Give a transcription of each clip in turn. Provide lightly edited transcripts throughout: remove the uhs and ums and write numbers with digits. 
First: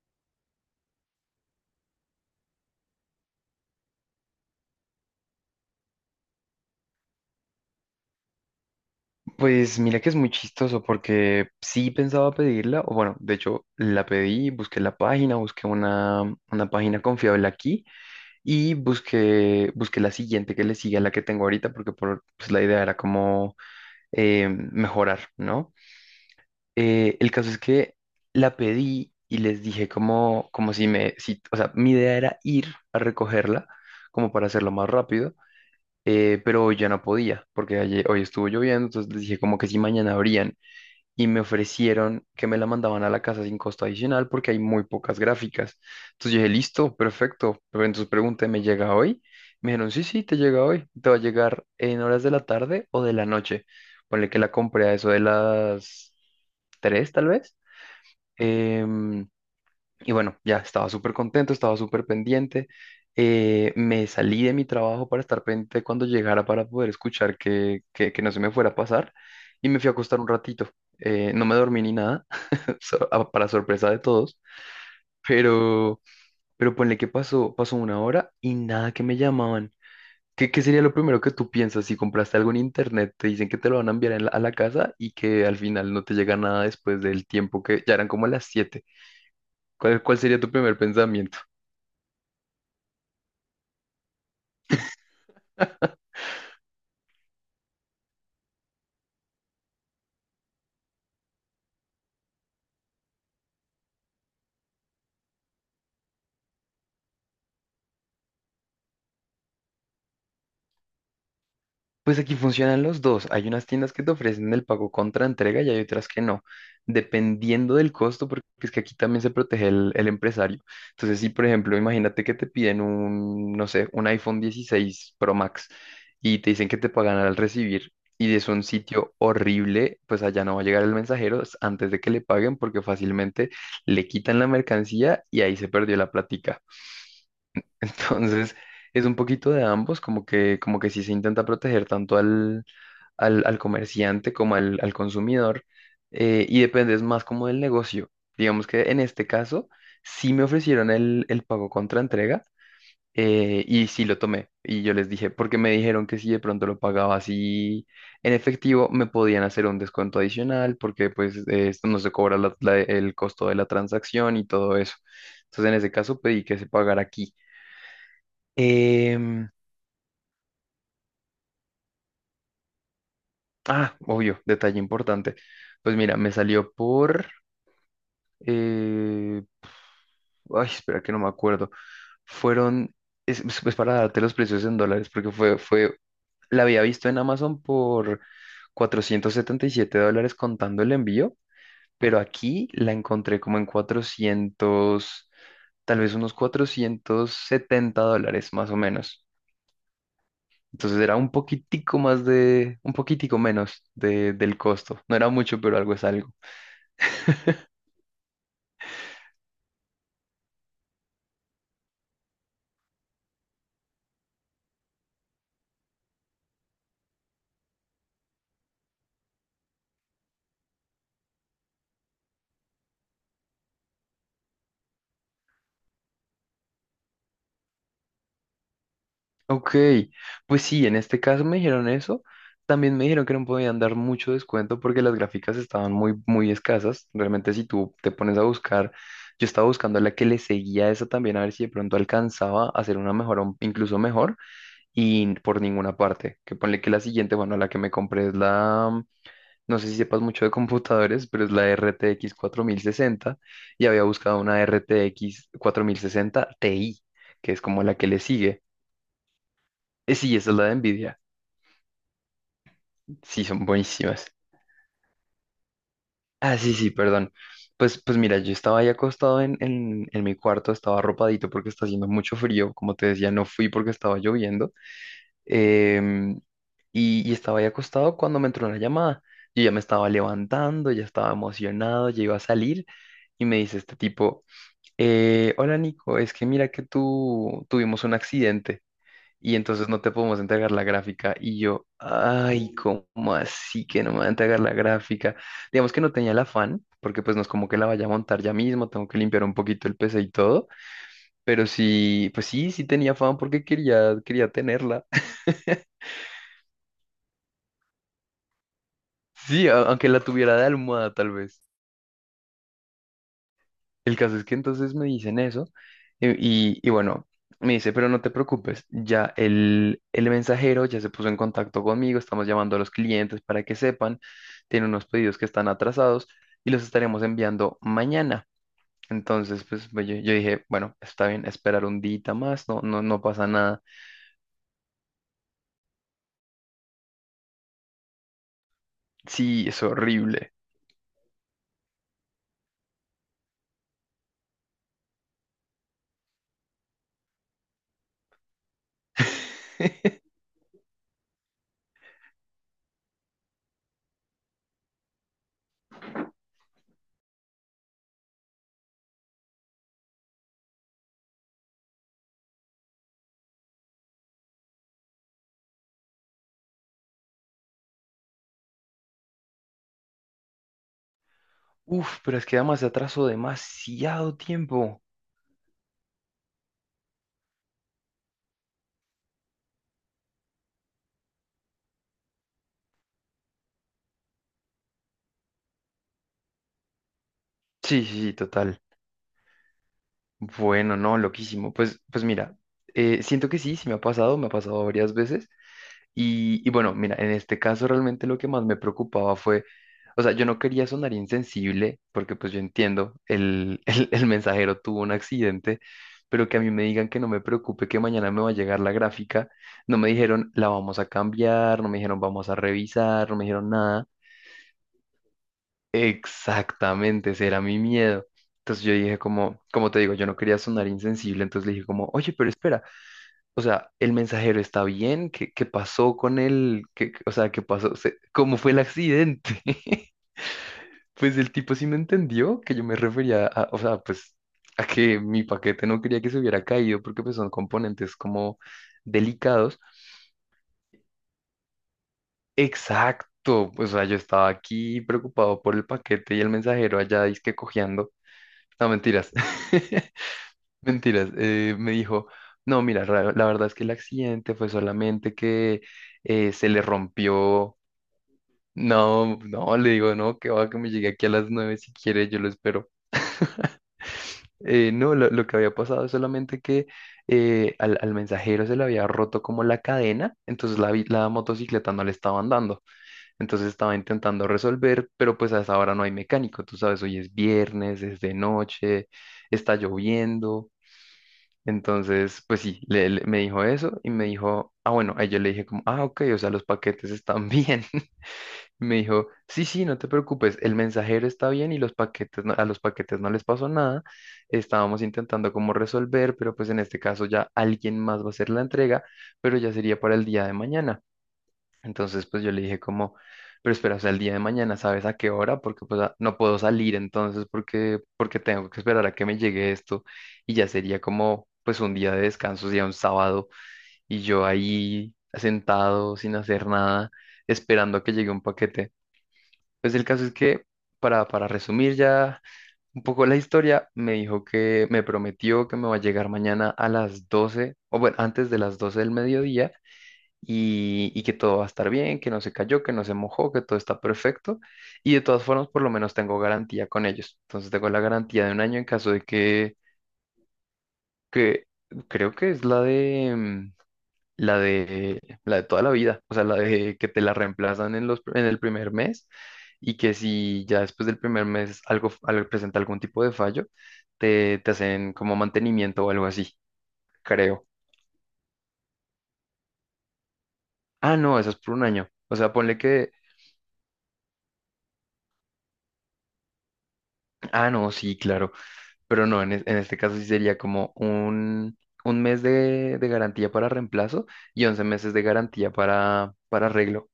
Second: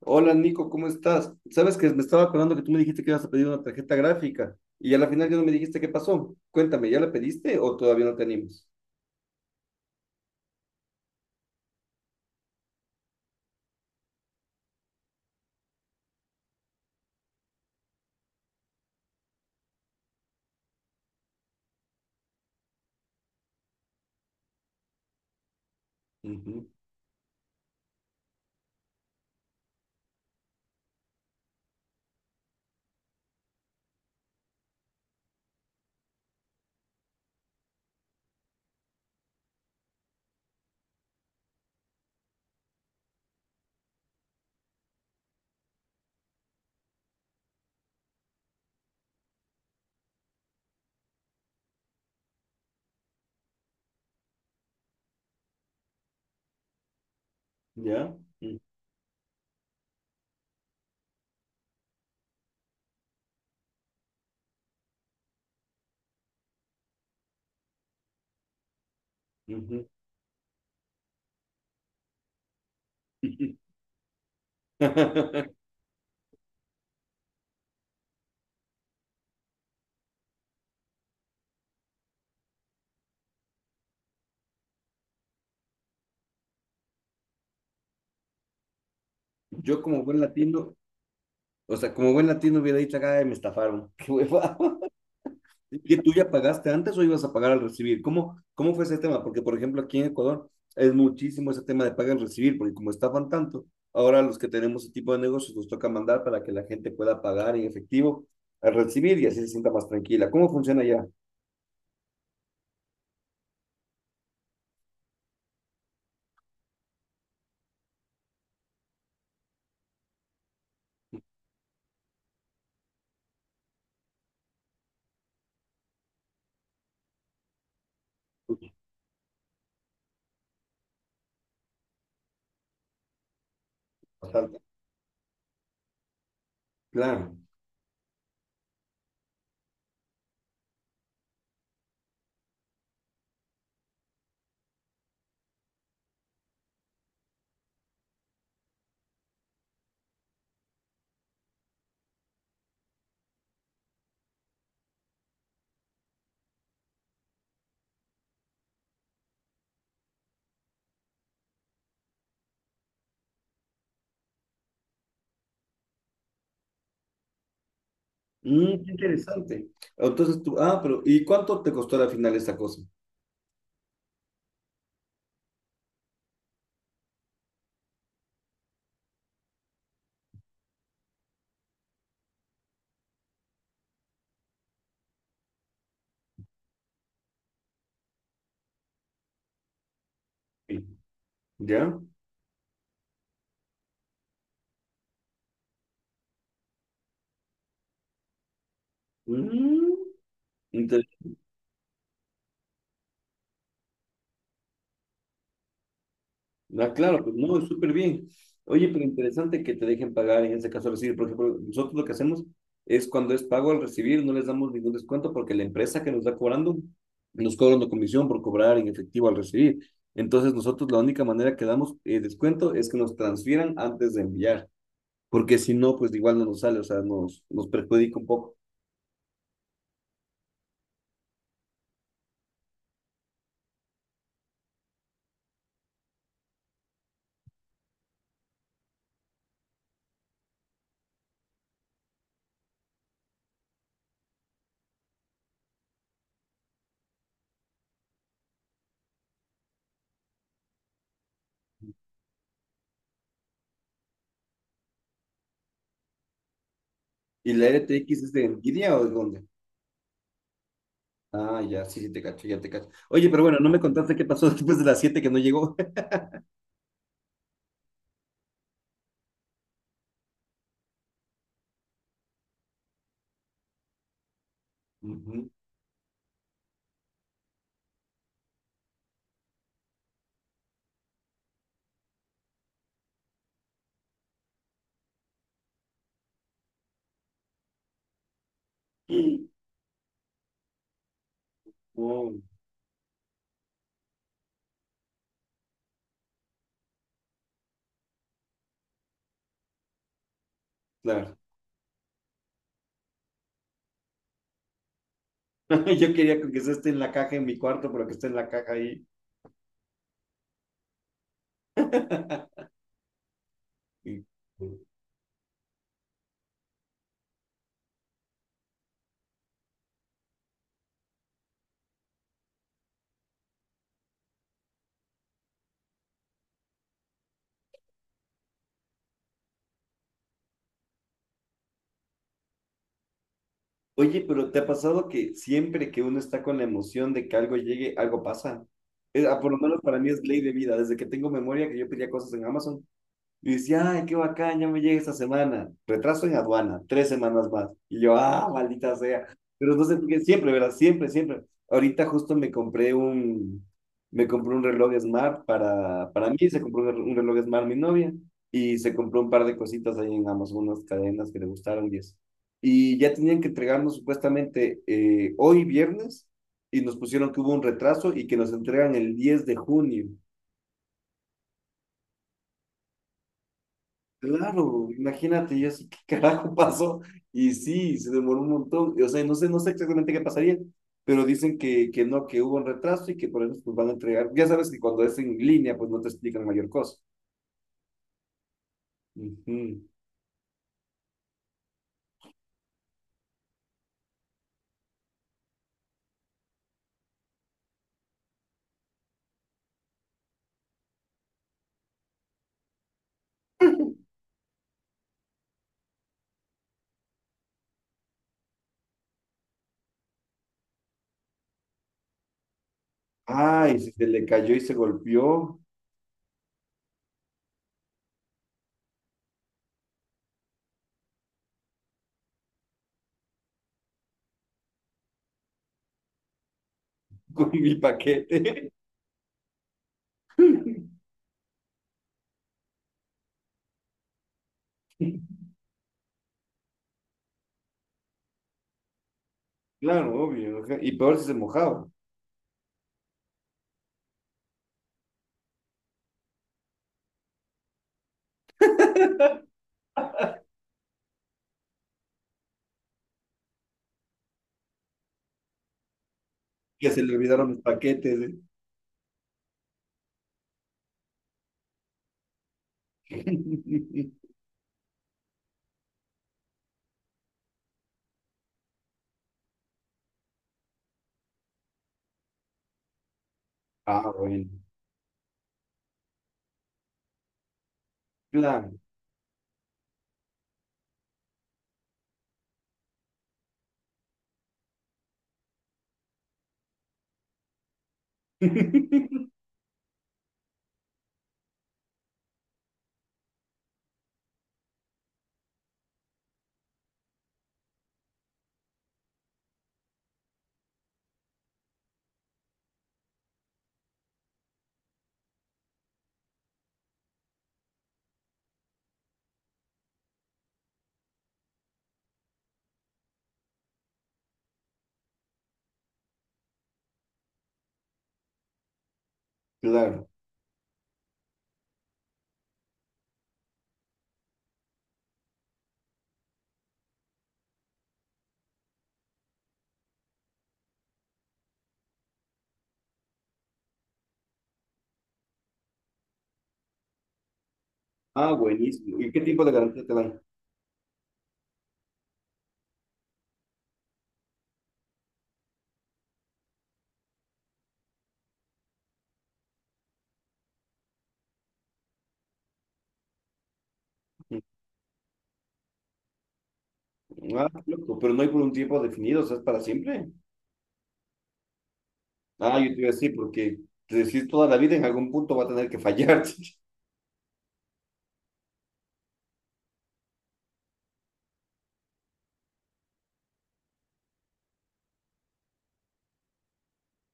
Hola Nico, ¿cómo estás? Sabes que me estaba acordando que tú me dijiste que ibas a pedir una tarjeta gráfica y a la final ya no me dijiste qué pasó. Cuéntame, ¿ya la pediste o todavía no te animas? Pues mira que es muy chistoso porque sí pensaba pedirla, o bueno, de hecho la pedí, busqué la página, busqué una página confiable aquí y busqué la siguiente que le sigue a la que tengo ahorita porque pues la idea era como mejorar, ¿no? Ujú. El caso es que la pedí y les dije como si me, si, o sea, mi idea era ir a recogerla como para hacerlo más rápido, pero hoy ya no podía porque ayer, hoy estuvo lloviendo. Entonces les dije como que si mañana abrían, y me ofrecieron que me la mandaban a la casa sin costo adicional porque hay muy pocas gráficas. Entonces yo dije, listo, perfecto. Pero entonces pregunté, ¿me llega hoy? Me dijeron, sí, sí, te llega hoy. Te va a llegar en horas de la tarde o de la noche. Ponle que la compré a eso de las 3 tal vez. ¿Ya? Mm. Em, y bueno, ya estaba súper contento, estaba súper pendiente. Me salí de mi trabajo para estar pendiente cuando llegara, para poder escuchar que no se me fuera a pasar. Y me Ujú. fui a acostar un ratito. No me dormí ni nada, para sorpresa de todos. Pero, pero ponle que pasó una hora y nada que me llamaban. ¿Qué sería lo primero que tú piensas si compraste algo en internet? Te dicen que te lo van a enviar a la casa y que al final no te llega nada después del tiempo, que ya eran como las 7. Yo ¿Cuál, como cuál buen sería tu latino, primer pensamiento? o sea, como buen latino hubiera dicho, ay, me estafaron. Qué hueva. ¿Y tú ya pagaste antes o ibas a pagar al recibir? ¿Cómo, cómo fue ese tema? Porque, por ejemplo, aquí en Ecuador es muchísimo ese tema de pagar al recibir, porque como estaban tanto, ahora los que tenemos ese tipo de negocios nos toca mandar para que la gente pueda pagar en efectivo al recibir y así se sienta más tranquila. ¿Cómo funciona ya? Pues aquí funcionan los dos. Hay unas tiendas que te ofrecen el pago contra entrega y hay otras que no, dependiendo del costo, porque es que aquí también se protege el empresario. Entonces, si por ejemplo, imagínate que te piden un, no sé, un iPhone 16 Pro Max, y te dicen que te pagan al recibir y es un sitio horrible, pues allá no va a llegar el mensajero antes de que le paguen, porque fácilmente le quitan la Bastante. mercancía y ahí se perdió la plática. Claro. Entonces... Es un poquito de ambos, como que sí se intenta proteger tanto al comerciante como al consumidor, y dependes más como del negocio. Digamos que en este caso sí me ofrecieron el pago contra entrega, y sí lo tomé. Y yo les dije, porque me dijeron que si de pronto lo pagaba así en efectivo, me podían hacer un descuento adicional, porque pues esto no se cobra el costo de la transacción y todo eso. Entonces en ese caso pedí que se pagara aquí. Mm, qué Em, interesante. Entonces tú, ah, pero ¿y cuánto te costó al final esa cosa? ah, obvio, detalle importante. Pues mira, me salió por, Eh, ay, espera que no me acuerdo. Fueron, pues para darte los precios en dólares, porque la había visto en Amazon por $477 contando Sí. el envío, ¿Ya? pero aquí la encontré como en 400, tal vez unos $470 más o menos. Mm. Entonces era un poquitico más de, un poquitico menos de, del costo. No era mucho, pero algo es algo. Ah, claro, pues no, es súper bien. Oye, pero interesante que te dejen pagar en ese caso recibir. Por ejemplo, nosotros lo que hacemos es cuando es pago al recibir, no les damos ningún descuento porque la empresa que nos está cobrando nos cobra una comisión por cobrar en efectivo al recibir. Entonces, nosotros la única manera que damos descuento es que nos transfieran antes de enviar, porque si no, pues igual no nos sale, o sea, nos perjudica un poco. Ok, pues sí, en este caso me dijeron eso. También me dijeron que no podían dar mucho descuento porque las gráficas estaban muy, muy escasas. Realmente si tú te pones a buscar, yo estaba buscando la que le seguía a esa también, a ver si de pronto alcanzaba a hacer una mejor, o incluso mejor, y por ninguna parte. Que ponle que la siguiente, bueno, la que me compré es la, no sé si sepas mucho de computadores, pero es la RTX 60. Y había buscado una RTX 60 Ti, que ¿Y es la como la que le RTX es de sigue. Nvidia o de dónde? Sí, esa es la de Nvidia. Ah, ya, sí, sí, te cacho, ya te cacho. Oye, pero Sí, bueno, son no me contaste qué buenísimas. pasó después de las 7 que no llegó. Ah, sí, sí, perdón. Pues mira, yo estaba ahí acostado en mi cuarto, estaba arropadito porque está haciendo mucho frío. Como te decía, no fui porque estaba lloviendo. Em, y estaba ahí acostado cuando me entró una llamada. Yo ya me estaba levantando, ya estaba emocionado, ya iba a salir. Y me dice este tipo, hola Nico, es que mira que tú tuvimos un accidente. Ujú. Y entonces no te podemos entregar la gráfica. Y yo, Oh, ay, ¿cómo así que no me van a entregar la gráfica? Digamos que no tenía el afán, porque pues no es como que la vaya a montar ya mismo, tengo que limpiar un poquito el PC y todo, claro. pero sí, pues sí, sí tenía afán porque quería tenerla. Yo quería que quizás esté en la caja en mi cuarto, pero que esté en la caja ahí. Sí, aunque la tuviera de almohada tal vez. El Y- caso es que entonces me dicen eso. Y bueno, me dice, pero no te preocupes, ya el mensajero ya se puso en contacto conmigo, estamos llamando a los clientes para que sepan. Tiene unos pedidos que están atrasados y los estaremos enviando mañana. Entonces, yo dije, bueno, está bien, esperar un día más, no, no, no pasa nada. Oye, pero ¿te ha pasado que siempre que uno está con la emoción de que algo llegue, algo pasa? Es por lo Sí, menos es para mí es ley de horrible. vida. Desde que tengo memoria que yo pedía cosas en Amazon. Y dice, ay, qué bacán, ya me llega esta semana. Retraso en aduana, tres semanas más. Y yo, ah, maldita sea. Pero entonces, porque siempre, ¿verdad? Siempre, siempre. Ahorita justo me compré un reloj Smart para mí, se compró un reloj Smart mi novia y se compró un par de cositas ahí en Amazon, unas cadenas que le gustaron y eso. Y ya tenían que entregarnos supuestamente hoy viernes y nos pusieron que hubo un retraso y que nos entregan el 10 de junio. Uf, pero es que además se atrasó demasiado Claro, tiempo. imagínate, yo así, ¿qué carajo pasó? Y sí, se demoró un montón. O sea, no sé, no sé exactamente qué pasaría, pero dicen que no, que hubo un retraso y que por eso pues, van a entregar. Ya sabes que cuando es en línea, pues no te explican mayor cosa. Sí, sí, sí, total. Ujú. Bueno, no, loquísimo. Pues mira, siento que sí, sí me ha pasado varias veces. Y bueno, mira, en este caso realmente lo que más me preocupaba fue, o sea, yo no quería sonar insensible, porque pues yo entiendo, el, el mensajero tuvo un accidente, pero que a mí me digan que no me preocupe, que mañana me va a llegar la gráfica. No me dijeron, la vamos a cambiar, no me dijeron, vamos a revisar, no me dijeron Ay, si se nada. le cayó y se golpeó Exactamente, ese era mi miedo. Entonces yo dije como, como te digo, yo no quería sonar insensible, entonces le dije como, oye, pero espera, o sea, el mensajero está bien, ¿qué pasó con él? O con sea, ¿qué mi pasó? ¿Cómo fue paquete. el accidente? Pues el tipo sí me entendió que yo me refería a, o sea, pues, a que mi paquete no quería que se hubiera caído porque pues son componentes como delicados. Claro, obvio. Ajá. Y peor si se mojaba, Exacto, o sea, yo estaba aquí preocupado por el paquete y el mensajero allá que cojeando. No, mentiras. Mentiras, me dijo, no, mira, la verdad es que el accidente fue solamente que se le que se le olvidaron los rompió. paquetes. No, no, le digo, no, que va, que me llegue aquí a las 9 si quiere, yo lo espero. ¿Eh? No, lo que había pasado es solamente que al mensajero se le había roto como la cadena, entonces la motocicleta no le estaba andando, entonces estaba Ah, intentando bueno. resolver, pero pues a esa hora no hay mecánico, tú sabes, hoy es viernes, es de Claro, noche, está lloviendo. Entonces, pues sí, me dijo eso y me dijo, ah, bueno, ahí yo le dije como, ah, ok, o sea, los paquetes están bien. Me dijo, sí, sí, no te preocupes, el mensajero está bien y los paquetes, a los paquetes no les pasó nada. Estábamos intentando como resolver, pero pues en este caso ya alguien más va a hacer la entrega, pero ya sería para el día de mañana. Entonces, pues yo le dije como, pero espera, hasta el día de mañana, ¿sabes a qué hora? Porque pues no puedo salir entonces porque tengo que esperar a que me llegue esto, y ya sería como pues un día de descanso, sería un sábado y yo ahí sentado sin hacer nada, esperando a que llegue un paquete. Pues el claro. caso es que, para resumir ya un poco la historia, me dijo que me prometió que me va a llegar mañana a las 12, o bueno, antes de las 12 del mediodía, y que todo va a estar bien, que no se cayó, que no se mojó, que todo está perfecto. Y de todas formas, por lo menos tengo garantía con ellos. Entonces tengo la Ah, garantía de un año en buenísimo. ¿Y caso qué de tipo de que, garantía te dan? que creo que es la de toda la vida, o sea, la de que te la reemplazan en el primer mes, y que si ya después del primer mes presenta algún tipo de fallo, Mm. te hacen como mantenimiento o algo así, Ah, creo. loco, pero no hay por un tiempo definido, o sea, es para siempre. Ah, no, eso es por un año. O sea, Ah, yo ponle te iba a que... decir, porque te decís toda la vida, en algún punto va a tener que fallar. Ah, no, sí, claro. Pero no, en este caso sí sería como un mes de garantía para reemplazo, y 11 meses de garantía para arreglo.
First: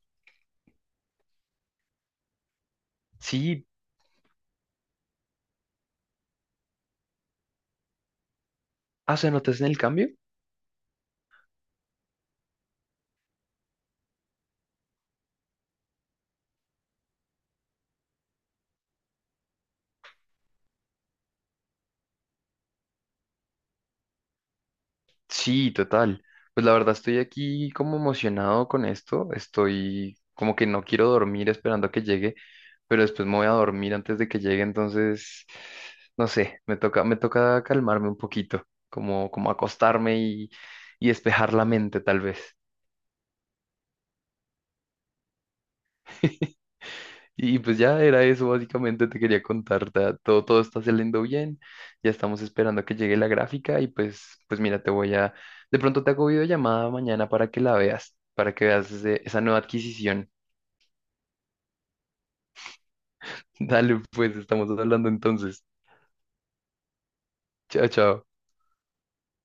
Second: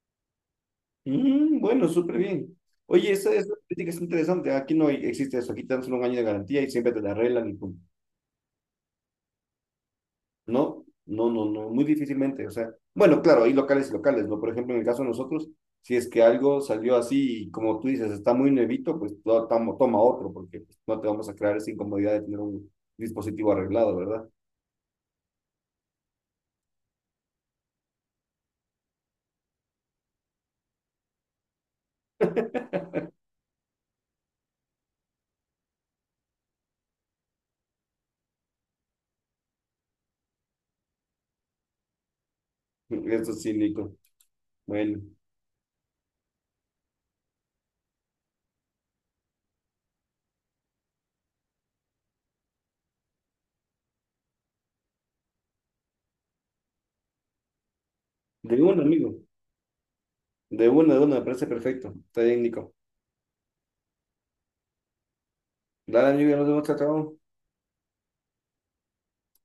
Mm, bueno, súper bien. Oye, esa Sí, política es interesante. Aquí no hay- existe eso. Aquí te dan solo 1 año de garantía y siempre te la arreglan y pum. ah, ¿se notas en el cambio? No, no, no, no, muy difícilmente. O sea, bueno, claro, hay locales y locales, ¿no? Por ejemplo, en el caso de nosotros, si es que algo salió así y como tú dices, está muy nuevito, pues to- toma otro, porque pues, no te vamos a crear esa incomodidad de tener un dispositivo arreglado, ¿verdad? Sí, total. Pues la verdad estoy aquí como emocionado con esto. Estoy como que no quiero dormir esperando a que llegue, pero después me voy a dormir antes de que llegue. Entonces, no sé, me toca calmarme un poquito, como acostarme y despejar la mente tal vez. Eso sí, Nico. Bueno, Y pues ya era eso, básicamente te quería contar, todo está saliendo bien, ya estamos esperando a que llegue la gráfica. Y pues mira, de pronto te hago videollamada mañana para que la veas, para de que uno, veas amigo. Esa nueva adquisición. De uno, me parece perfecto. Está bien, Nico. Dale, pues estamos hablando entonces. Dale, amigo, ya nos vemos, chao, chao. Chao, chao.